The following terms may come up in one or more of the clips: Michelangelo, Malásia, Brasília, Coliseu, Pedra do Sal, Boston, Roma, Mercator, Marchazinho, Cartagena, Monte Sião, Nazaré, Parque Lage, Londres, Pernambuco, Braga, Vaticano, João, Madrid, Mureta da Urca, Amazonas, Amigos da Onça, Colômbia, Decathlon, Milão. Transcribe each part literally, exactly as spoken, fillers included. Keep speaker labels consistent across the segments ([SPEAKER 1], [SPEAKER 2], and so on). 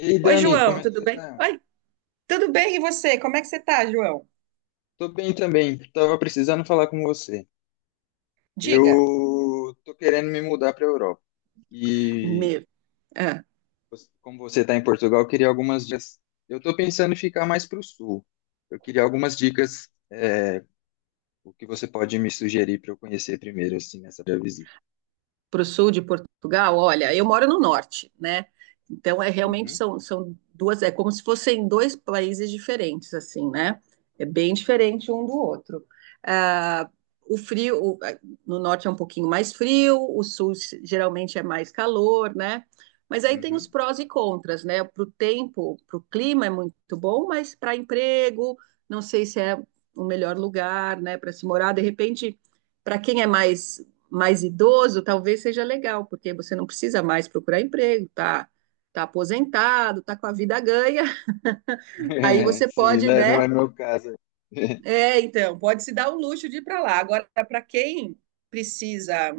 [SPEAKER 1] E aí,
[SPEAKER 2] Oi,
[SPEAKER 1] Dani, como
[SPEAKER 2] João,
[SPEAKER 1] é que
[SPEAKER 2] tudo
[SPEAKER 1] você
[SPEAKER 2] bem?
[SPEAKER 1] tá?
[SPEAKER 2] Oi, tudo bem e você? Como é que você tá, João?
[SPEAKER 1] Tô bem também. Tava precisando falar com você. Eu
[SPEAKER 2] Diga.
[SPEAKER 1] tô querendo me mudar pra Europa. E
[SPEAKER 2] Meu,
[SPEAKER 1] você- Como você tá em Portugal, eu queria algumas dicas. Eu tô pensando em ficar mais pro sul. Eu queria algumas dicas, é, o que você pode me sugerir para eu conhecer primeiro, assim, nessa minha visita.
[SPEAKER 2] para o sul de Portugal, olha, eu moro no norte, né? Então é realmente
[SPEAKER 1] Uhum,
[SPEAKER 2] são, são duas, é como se fossem dois países diferentes, assim, né? É bem diferente um do outro. Ah, o frio, o- ah, no norte é um pouquinho mais frio, o sul se- geralmente é mais calor, né? Mas aí tem os
[SPEAKER 1] uhum.
[SPEAKER 2] prós e contras, né? Para o tempo, para o clima é muito bom, mas para emprego, não sei se é o melhor lugar, né, para se morar. De repente, para quem é mais mais idoso, talvez seja legal, porque você não precisa mais procurar emprego, tá, tá aposentado, tá com a vida ganha. Aí
[SPEAKER 1] É,
[SPEAKER 2] você
[SPEAKER 1] sim,
[SPEAKER 2] pode,
[SPEAKER 1] né? Não
[SPEAKER 2] né?
[SPEAKER 1] é meu caso.
[SPEAKER 2] É, então, pode se dar o luxo de ir para lá. Agora, para quem precisa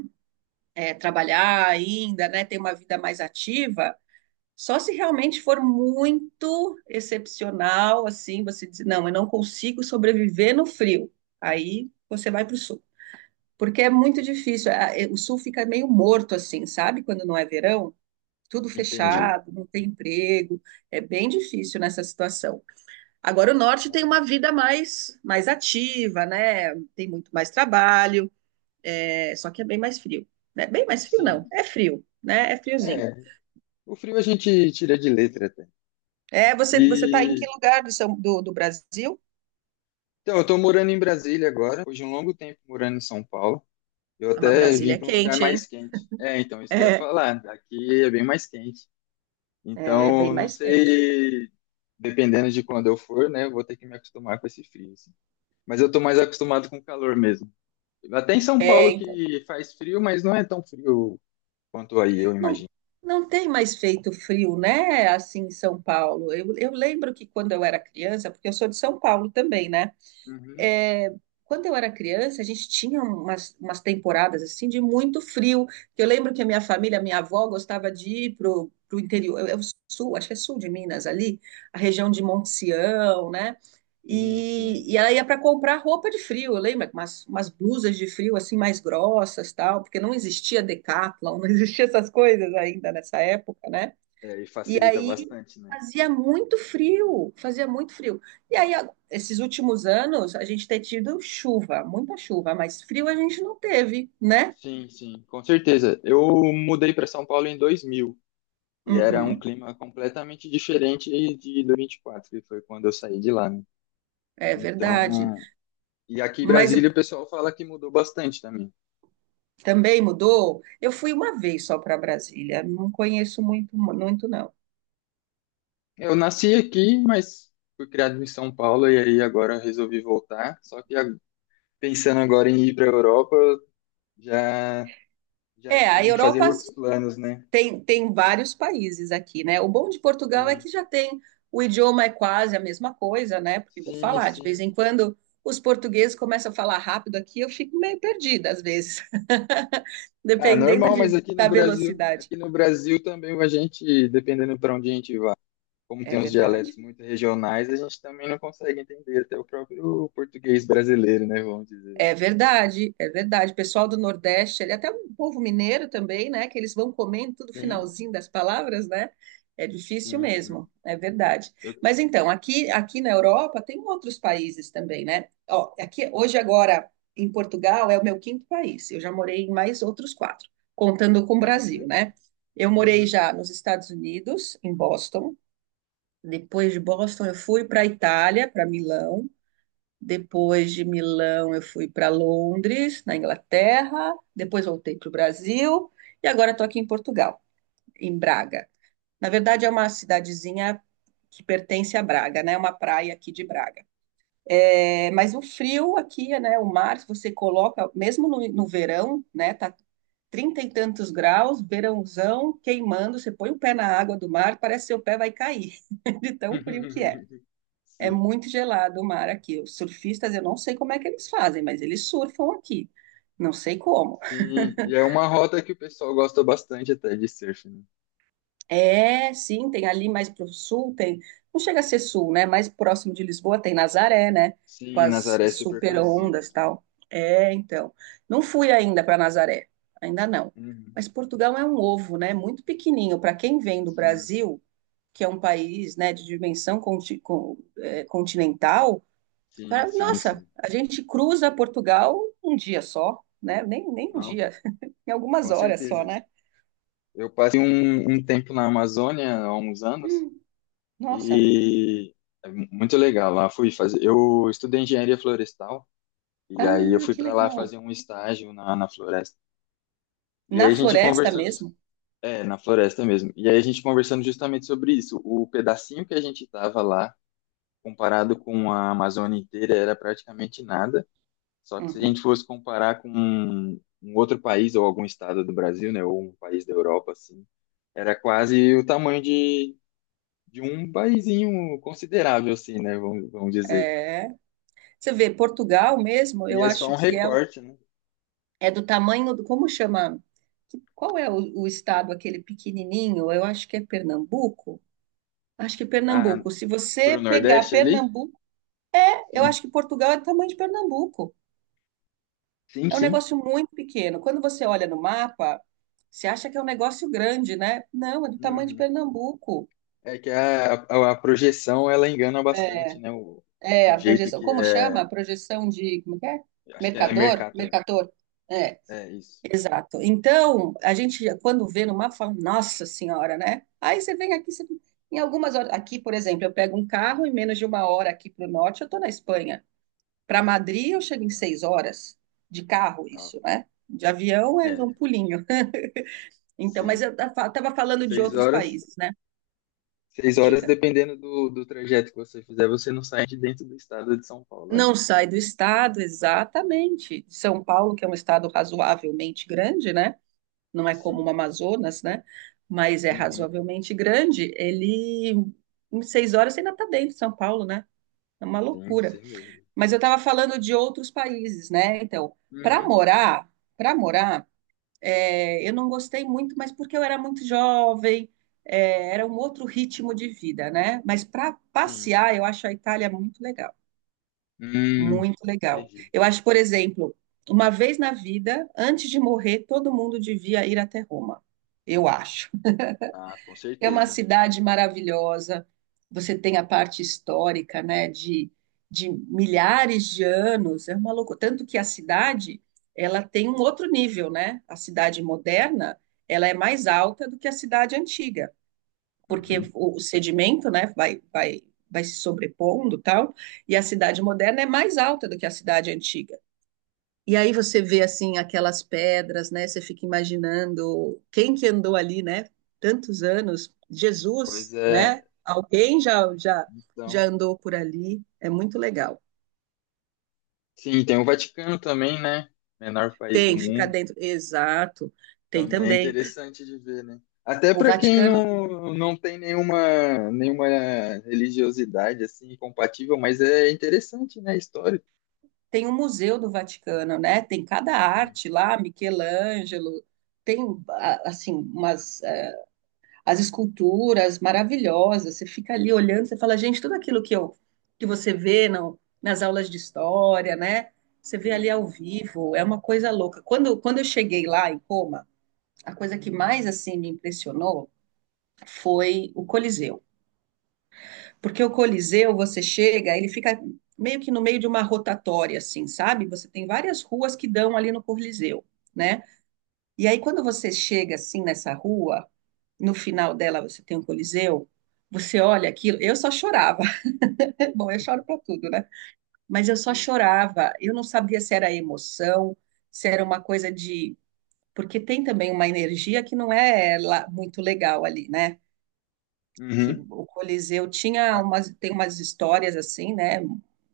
[SPEAKER 2] é, trabalhar ainda, né, ter uma vida mais ativa, só se realmente for muito excepcional, assim, você diz, não, eu não consigo sobreviver no frio. Aí você vai para o sul. Porque é muito difícil. é- é- O sul fica meio morto, assim, sabe? Quando não é verão, tudo
[SPEAKER 1] Entendi.
[SPEAKER 2] fechado, não tem emprego. É bem difícil nessa situação. Agora, o norte tem uma vida mais, mais ativa, né? Tem muito mais trabalho, é, só que é bem mais frio. Né? Bem mais frio, não.
[SPEAKER 1] Sim.
[SPEAKER 2] É frio, né? É friozinho.
[SPEAKER 1] É, o frio a gente tira de letra até.
[SPEAKER 2] É, você, você tá em
[SPEAKER 1] E
[SPEAKER 2] que lugar do, São- do, do Brasil?
[SPEAKER 1] Então, eu tô morando em Brasília agora, depois de um longo tempo morando em São Paulo. Eu
[SPEAKER 2] Ah, mas
[SPEAKER 1] até
[SPEAKER 2] Brasília
[SPEAKER 1] vim
[SPEAKER 2] é
[SPEAKER 1] para um lugar
[SPEAKER 2] quente,
[SPEAKER 1] mais
[SPEAKER 2] hein?
[SPEAKER 1] quente. É, então, isso que eu ia
[SPEAKER 2] É,
[SPEAKER 1] falar. Aqui é bem mais quente.
[SPEAKER 2] é
[SPEAKER 1] Então,
[SPEAKER 2] bem
[SPEAKER 1] não
[SPEAKER 2] mais quente.
[SPEAKER 1] sei, dependendo de quando eu for, né, eu vou ter que me acostumar com esse frio, assim. Mas eu tô mais acostumado com o calor mesmo. Até em São Paulo
[SPEAKER 2] É,
[SPEAKER 1] que faz frio, mas não é tão frio quanto aí, eu
[SPEAKER 2] Não,
[SPEAKER 1] imagino.
[SPEAKER 2] não tem mais feito frio, né? Assim em São Paulo. Eu, eu lembro que quando eu era criança, porque eu sou de São Paulo também, né?
[SPEAKER 1] Uhum.
[SPEAKER 2] é, quando eu era criança, a gente tinha umas, umas temporadas assim de muito frio. Que eu lembro que a minha família, a minha avó gostava de ir pro, pro interior, é é o sul, acho que é sul de Minas ali, a região de Monte Sião, né?
[SPEAKER 1] Sim, sim.
[SPEAKER 2] E, e ela ia para comprar roupa de frio, lembra? Umas, umas blusas de frio assim mais grossas, tal, porque não existia Decathlon, não existia essas coisas ainda nessa época, né?
[SPEAKER 1] É, e
[SPEAKER 2] E
[SPEAKER 1] facilita
[SPEAKER 2] aí
[SPEAKER 1] bastante, né?
[SPEAKER 2] fazia muito frio, fazia muito frio. E aí, a- esses últimos anos, a gente tem tido chuva, muita chuva, mas frio a gente não teve, né?
[SPEAKER 1] Sim, sim, com certeza. Eu mudei para São Paulo em dois mil. E era um
[SPEAKER 2] Uhum,
[SPEAKER 1] clima completamente diferente de do vinte e quatro, que foi quando eu saí de lá, né?
[SPEAKER 2] é verdade.
[SPEAKER 1] Então, e aqui em
[SPEAKER 2] Mas
[SPEAKER 1] Brasília o pessoal fala que mudou bastante também.
[SPEAKER 2] também mudou. Eu fui uma vez só para Brasília, não conheço muito, muito não.
[SPEAKER 1] Eu nasci aqui, mas fui criado em São Paulo e aí agora resolvi voltar. Só que a- pensando agora em ir para a Europa, já já
[SPEAKER 2] É, a
[SPEAKER 1] tenho que fazer
[SPEAKER 2] Europa
[SPEAKER 1] outros planos, né?
[SPEAKER 2] tem, tem vários países aqui, né? O bom de Portugal é
[SPEAKER 1] Sim,
[SPEAKER 2] que já tem, o idioma é quase a mesma coisa, né? Porque eu vou
[SPEAKER 1] sim,
[SPEAKER 2] falar, de
[SPEAKER 1] sim.
[SPEAKER 2] vez em quando os portugueses começam a falar rápido aqui, eu fico meio perdida às vezes,
[SPEAKER 1] Ah,
[SPEAKER 2] dependendo
[SPEAKER 1] normal, mas
[SPEAKER 2] de,
[SPEAKER 1] aqui no
[SPEAKER 2] da
[SPEAKER 1] Brasil,
[SPEAKER 2] velocidade.
[SPEAKER 1] aqui no Brasil também a gente, dependendo para onde a gente vai como
[SPEAKER 2] É
[SPEAKER 1] tem uns dialetos
[SPEAKER 2] verdade.
[SPEAKER 1] muito regionais, a gente também não consegue entender até o próprio português brasileiro, né? Vamos dizer.
[SPEAKER 2] É verdade, é verdade. O pessoal do Nordeste, ele até um povo mineiro também, né? Que eles vão comendo tudo
[SPEAKER 1] Sim,
[SPEAKER 2] finalzinho das palavras, né? É difícil
[SPEAKER 1] sim, sim.
[SPEAKER 2] mesmo, é verdade.
[SPEAKER 1] Eu...
[SPEAKER 2] Mas então, aqui, aqui na Europa tem outros países também, né? Ó, aqui hoje agora em Portugal é o meu quinto país. Eu já morei em mais outros quatro, contando com o
[SPEAKER 1] Não, que
[SPEAKER 2] Brasil,
[SPEAKER 1] legal.
[SPEAKER 2] né? Eu morei
[SPEAKER 1] Uhum.
[SPEAKER 2] já nos Estados Unidos, em Boston. Depois de Boston, eu fui para a Itália, para Milão. Depois de Milão, eu fui para Londres, na Inglaterra. Depois voltei para o Brasil. E agora estou aqui em Portugal, em Braga. Na verdade, é uma cidadezinha que pertence a Braga, né? É uma praia aqui de Braga. É, mas o frio aqui, né? O mar, se você coloca, mesmo no, no verão, né? Tá trinta e tantos graus, verãozão, queimando. Você põe o pé na água do mar, parece que seu pé vai cair, de tão frio que é. É
[SPEAKER 1] Sim,
[SPEAKER 2] muito gelado o mar aqui. Os surfistas, eu não sei como é que eles fazem, mas eles surfam aqui. Não sei como.
[SPEAKER 1] sim. E é uma rota que o pessoal gosta bastante até de surf, né?
[SPEAKER 2] É, sim, tem ali mais para o sul, tem. Não chega a ser sul, né? Mais próximo de Lisboa tem Nazaré, né? Com
[SPEAKER 1] Sim,
[SPEAKER 2] as
[SPEAKER 1] Nazaré é super
[SPEAKER 2] super
[SPEAKER 1] conhecido.
[SPEAKER 2] ondas e
[SPEAKER 1] Assim.
[SPEAKER 2] tal. É, então. Não fui ainda para Nazaré, ainda não.
[SPEAKER 1] Uhum.
[SPEAKER 2] Mas Portugal é um ovo, né? Muito pequenininho. Para quem vem do
[SPEAKER 1] Sim,
[SPEAKER 2] Brasil, que é um país, né, de dimensão conti- con- eh, continental.
[SPEAKER 1] sim,
[SPEAKER 2] Pra-
[SPEAKER 1] sim,
[SPEAKER 2] Nossa,
[SPEAKER 1] sim.
[SPEAKER 2] a gente cruza Portugal um dia só, né? Nem, nem um
[SPEAKER 1] Não,
[SPEAKER 2] dia, em algumas
[SPEAKER 1] com
[SPEAKER 2] horas só,
[SPEAKER 1] certeza.
[SPEAKER 2] né?
[SPEAKER 1] Eu passei um, um tempo na Amazônia há uns anos.
[SPEAKER 2] Nossa,
[SPEAKER 1] E é muito legal lá. Fui fazer. Eu estudei engenharia florestal e aí eu
[SPEAKER 2] ah,
[SPEAKER 1] fui
[SPEAKER 2] que
[SPEAKER 1] para lá
[SPEAKER 2] legal.
[SPEAKER 1] fazer um estágio na, na floresta. E aí
[SPEAKER 2] Na
[SPEAKER 1] a gente
[SPEAKER 2] floresta
[SPEAKER 1] conversando,
[SPEAKER 2] mesmo.
[SPEAKER 1] é, na floresta mesmo. E aí a gente conversando justamente sobre isso. O pedacinho que a gente tava lá, comparado com a Amazônia inteira, era praticamente nada. Só que se a
[SPEAKER 2] Uhum.
[SPEAKER 1] gente fosse comparar com um, um outro país ou algum estado do Brasil, né, ou um país da Europa, assim, era quase o tamanho de de um paísinho considerável, assim, né? Vamos, vamos dizer.
[SPEAKER 2] É. Você vê, Portugal mesmo,
[SPEAKER 1] E
[SPEAKER 2] eu
[SPEAKER 1] é só
[SPEAKER 2] acho
[SPEAKER 1] um
[SPEAKER 2] que é, o-
[SPEAKER 1] recorte, né?
[SPEAKER 2] é do tamanho do, como chama? Que- Qual é o, o estado aquele pequenininho? Eu acho que é Pernambuco. Acho que é
[SPEAKER 1] Ah,
[SPEAKER 2] Pernambuco. Se você
[SPEAKER 1] pro
[SPEAKER 2] pegar
[SPEAKER 1] Nordeste ali?
[SPEAKER 2] Pernambuco, eu
[SPEAKER 1] Sim,
[SPEAKER 2] acho que Portugal é do tamanho de Pernambuco.
[SPEAKER 1] sim,
[SPEAKER 2] É um
[SPEAKER 1] sim.
[SPEAKER 2] negócio muito pequeno. Quando você olha no mapa, você acha que é um negócio grande, né? Não, é do tamanho de
[SPEAKER 1] Uhum.
[SPEAKER 2] Pernambuco.
[SPEAKER 1] É que a, a, a projeção ela engana bastante, né? O,
[SPEAKER 2] É,
[SPEAKER 1] o
[SPEAKER 2] a
[SPEAKER 1] jeito
[SPEAKER 2] projeção,
[SPEAKER 1] que
[SPEAKER 2] como chama?
[SPEAKER 1] é.
[SPEAKER 2] A projeção de, como é que é?
[SPEAKER 1] Acho que é
[SPEAKER 2] Mercador?
[SPEAKER 1] Mercator.
[SPEAKER 2] Mercator. É,
[SPEAKER 1] É isso.
[SPEAKER 2] exato. Então, a gente, quando vê no mapa, fala, nossa senhora, né? Aí você vem aqui, você- em algumas horas, aqui, por exemplo, eu pego um carro, em menos de uma hora aqui para o norte, eu estou na Espanha. Para Madrid, eu chego em seis horas de carro,
[SPEAKER 1] Tá.
[SPEAKER 2] isso, né? De avião é um
[SPEAKER 1] É,
[SPEAKER 2] pulinho. Então,
[SPEAKER 1] sim.
[SPEAKER 2] mas eu estava falando de
[SPEAKER 1] Seis
[SPEAKER 2] outros
[SPEAKER 1] horas.
[SPEAKER 2] países, né?
[SPEAKER 1] Seis horas,
[SPEAKER 2] Diga.
[SPEAKER 1] dependendo do, do trajeto que você fizer, você não sai de dentro do estado de São Paulo ainda.
[SPEAKER 2] Não sai do estado, exatamente. São Paulo, que é um estado razoavelmente grande, né? Não é como o
[SPEAKER 1] Sim.
[SPEAKER 2] Amazonas, né? Mas é
[SPEAKER 1] Uhum.
[SPEAKER 2] razoavelmente grande. Ele, em seis horas, você ainda está dentro de São Paulo, né? É uma
[SPEAKER 1] Sim,
[SPEAKER 2] loucura.
[SPEAKER 1] sem dúvida.
[SPEAKER 2] Mas eu estava falando de outros países, né? Então, para
[SPEAKER 1] Uhum.
[SPEAKER 2] morar, para morar, é, eu não gostei muito, mas porque eu era muito jovem, é, era um outro ritmo de vida, né? Mas para
[SPEAKER 1] Sim.
[SPEAKER 2] passear, eu acho a Itália muito legal,
[SPEAKER 1] Hum,
[SPEAKER 2] muito legal.
[SPEAKER 1] entendi.
[SPEAKER 2] Eu acho, por exemplo, uma vez na vida, antes de morrer, todo mundo devia ir até Roma, eu acho.
[SPEAKER 1] Ah, com
[SPEAKER 2] É uma
[SPEAKER 1] certeza.
[SPEAKER 2] cidade maravilhosa. Você tem a parte histórica, né, de, de milhares de anos. É uma loucura. Tanto que a cidade, ela tem um outro nível, né? A cidade moderna, ela é mais alta do que a cidade antiga, porque
[SPEAKER 1] Uhum.
[SPEAKER 2] o, o sedimento, né, vai, vai, vai se sobrepondo, tal, e a cidade moderna é mais alta do que a cidade antiga. E aí você vê assim aquelas pedras, né? Você fica imaginando quem que andou ali, né? Tantos anos,
[SPEAKER 1] Pois
[SPEAKER 2] Jesus,
[SPEAKER 1] é.
[SPEAKER 2] né? Alguém já já já
[SPEAKER 1] Então,
[SPEAKER 2] andou por ali. É muito legal.
[SPEAKER 1] sim, tem o Vaticano também, né? Menor país do
[SPEAKER 2] Tem, fica
[SPEAKER 1] mundo.
[SPEAKER 2] dentro. Exato. Tem
[SPEAKER 1] Também é
[SPEAKER 2] também
[SPEAKER 1] interessante de ver, né? Até
[SPEAKER 2] o
[SPEAKER 1] para quem
[SPEAKER 2] Vaticano.
[SPEAKER 1] não, não tem nenhuma, nenhuma religiosidade assim compatível, mas é interessante, né? Histórico.
[SPEAKER 2] Tem o Museu do Vaticano, né? Tem cada
[SPEAKER 1] Sim,
[SPEAKER 2] arte lá, Michelangelo. Tem a- assim umas as esculturas maravilhosas. Você fica ali olhando, você fala, gente, tudo aquilo que eu que você vê não, nas aulas de história, né? Você vê ali
[SPEAKER 1] sim,
[SPEAKER 2] ao vivo, é uma coisa louca. Quando, quando eu cheguei lá em Roma, a coisa que mais assim me impressionou foi o Coliseu. Porque o Coliseu, você chega, ele fica meio que no meio de uma rotatória assim, sabe? Você tem várias ruas que dão ali no Coliseu, né? E aí, quando você chega assim nessa rua, no final dela você tem um Coliseu, você olha aquilo, eu só chorava. Bom, eu choro para tudo, né? Mas eu só
[SPEAKER 1] sim.
[SPEAKER 2] chorava. Eu não sabia se era emoção, se era uma coisa de. Porque tem também uma energia que não é lá muito legal ali, né? Que
[SPEAKER 1] Uhum.
[SPEAKER 2] o Coliseu tinha
[SPEAKER 1] Ah,
[SPEAKER 2] umas, tem umas histórias assim, né?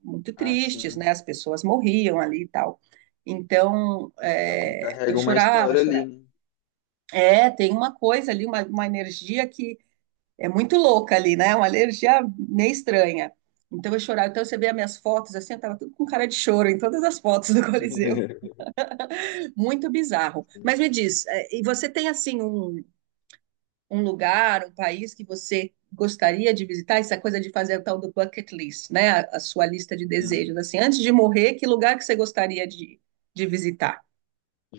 [SPEAKER 2] Muito
[SPEAKER 1] ah,
[SPEAKER 2] tristes,
[SPEAKER 1] sim.
[SPEAKER 2] né? As pessoas morriam ali e tal. Então,
[SPEAKER 1] Também
[SPEAKER 2] é,
[SPEAKER 1] carrega
[SPEAKER 2] eu
[SPEAKER 1] uma
[SPEAKER 2] chorava,
[SPEAKER 1] história ali,
[SPEAKER 2] chorava.
[SPEAKER 1] né?
[SPEAKER 2] É, tem uma coisa ali, uma, uma energia que é muito louca ali, né? Uma energia meio estranha. Então eu chorava. Então você vê as minhas fotos assim, eu tava tudo com cara de choro em todas as fotos do Coliseu. Muito bizarro.
[SPEAKER 1] Sim.
[SPEAKER 2] Mas me diz, é, e você tem assim um, um lugar, um país que você gostaria de visitar? Essa coisa de fazer o tal do bucket list, né? A, a sua lista de
[SPEAKER 1] Hum.
[SPEAKER 2] desejos, assim, antes de morrer, que lugar que você gostaria de, de visitar?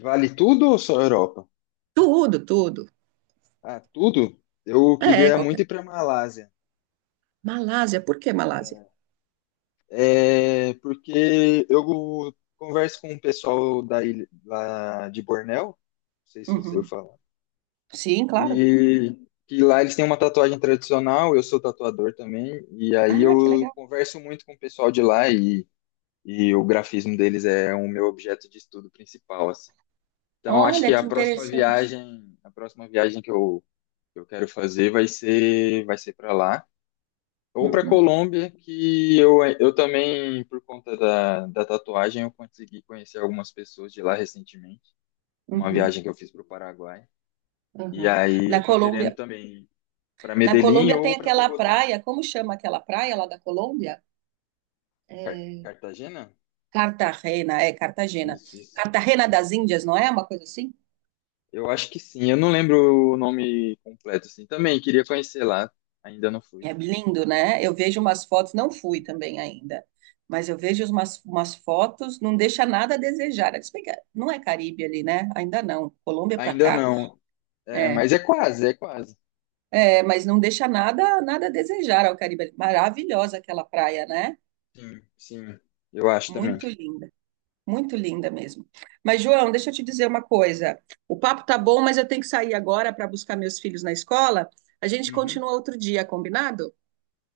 [SPEAKER 1] Vale tudo ou só Europa?
[SPEAKER 2] Tudo, tudo.
[SPEAKER 1] Ah, tudo? Eu
[SPEAKER 2] É,
[SPEAKER 1] queria muito
[SPEAKER 2] qualquer.
[SPEAKER 1] ir para Malásia.
[SPEAKER 2] Malásia, por que Malásia?
[SPEAKER 1] É, porque eu converso com o pessoal da ilha, lá de Bornéu, não sei se você ouviu
[SPEAKER 2] Uhum.
[SPEAKER 1] falar,
[SPEAKER 2] Sim, claro.
[SPEAKER 1] e que lá eles têm uma tatuagem tradicional, eu sou tatuador também, e aí
[SPEAKER 2] Ah, que
[SPEAKER 1] eu
[SPEAKER 2] legal.
[SPEAKER 1] converso muito com o pessoal de lá e, e o grafismo deles é o meu objeto de estudo principal, assim. Então acho que
[SPEAKER 2] Olha,
[SPEAKER 1] a
[SPEAKER 2] que
[SPEAKER 1] próxima
[SPEAKER 2] interessante.
[SPEAKER 1] viagem, a próxima viagem que eu, que eu quero fazer vai ser, vai ser para lá. Ou para
[SPEAKER 2] Uhum,
[SPEAKER 1] Colômbia, que eu, eu também, por conta da, da tatuagem, eu consegui conhecer algumas pessoas de lá recentemente, numa
[SPEAKER 2] uhum,
[SPEAKER 1] viagem que eu fiz para o Paraguai. E
[SPEAKER 2] uhum.
[SPEAKER 1] aí
[SPEAKER 2] Na
[SPEAKER 1] eu tô querendo
[SPEAKER 2] Colômbia,
[SPEAKER 1] também para
[SPEAKER 2] na
[SPEAKER 1] Medellín
[SPEAKER 2] Colômbia tem
[SPEAKER 1] ou para
[SPEAKER 2] aquela
[SPEAKER 1] Bogotá.
[SPEAKER 2] praia, como chama aquela praia lá da Colômbia?
[SPEAKER 1] Car-
[SPEAKER 2] É,
[SPEAKER 1] Cartagena?
[SPEAKER 2] Cartagena, é Cartagena.
[SPEAKER 1] Isso, isso.
[SPEAKER 2] Cartagena das Índias, não é uma coisa assim?
[SPEAKER 1] Eu acho que sim, eu não lembro o nome completo, assim. Também queria conhecer lá, ainda não fui.
[SPEAKER 2] É lindo, né? Eu vejo umas fotos, não fui
[SPEAKER 1] Sim.
[SPEAKER 2] também ainda, mas eu vejo umas, umas fotos, não deixa nada a desejar. Se bem que não é Caribe ali, né? Ainda não. Colômbia para
[SPEAKER 1] Ainda
[SPEAKER 2] cá.
[SPEAKER 1] não, é,
[SPEAKER 2] É.
[SPEAKER 1] mas é quase, é quase.
[SPEAKER 2] É, mas não deixa nada, nada a desejar ao Caribe. Maravilhosa aquela praia, né?
[SPEAKER 1] Sim, sim, eu acho também.
[SPEAKER 2] Muito linda, muito linda mesmo. Mas, João, deixa eu te dizer uma coisa. O papo tá bom, mas eu tenho que sair agora para buscar meus filhos na escola. A gente
[SPEAKER 1] Uhum.
[SPEAKER 2] continua outro dia, combinado?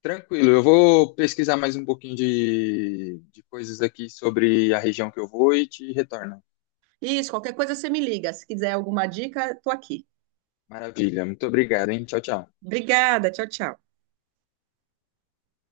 [SPEAKER 1] Tranquilo, eu vou pesquisar mais um pouquinho de, de coisas aqui sobre a região que eu vou e te retorno.
[SPEAKER 2] Isso, qualquer coisa você me liga. Se quiser alguma dica, tô aqui.
[SPEAKER 1] Maravilha, muito obrigado, hein? Tchau, tchau.
[SPEAKER 2] Obrigada, tchau, tchau.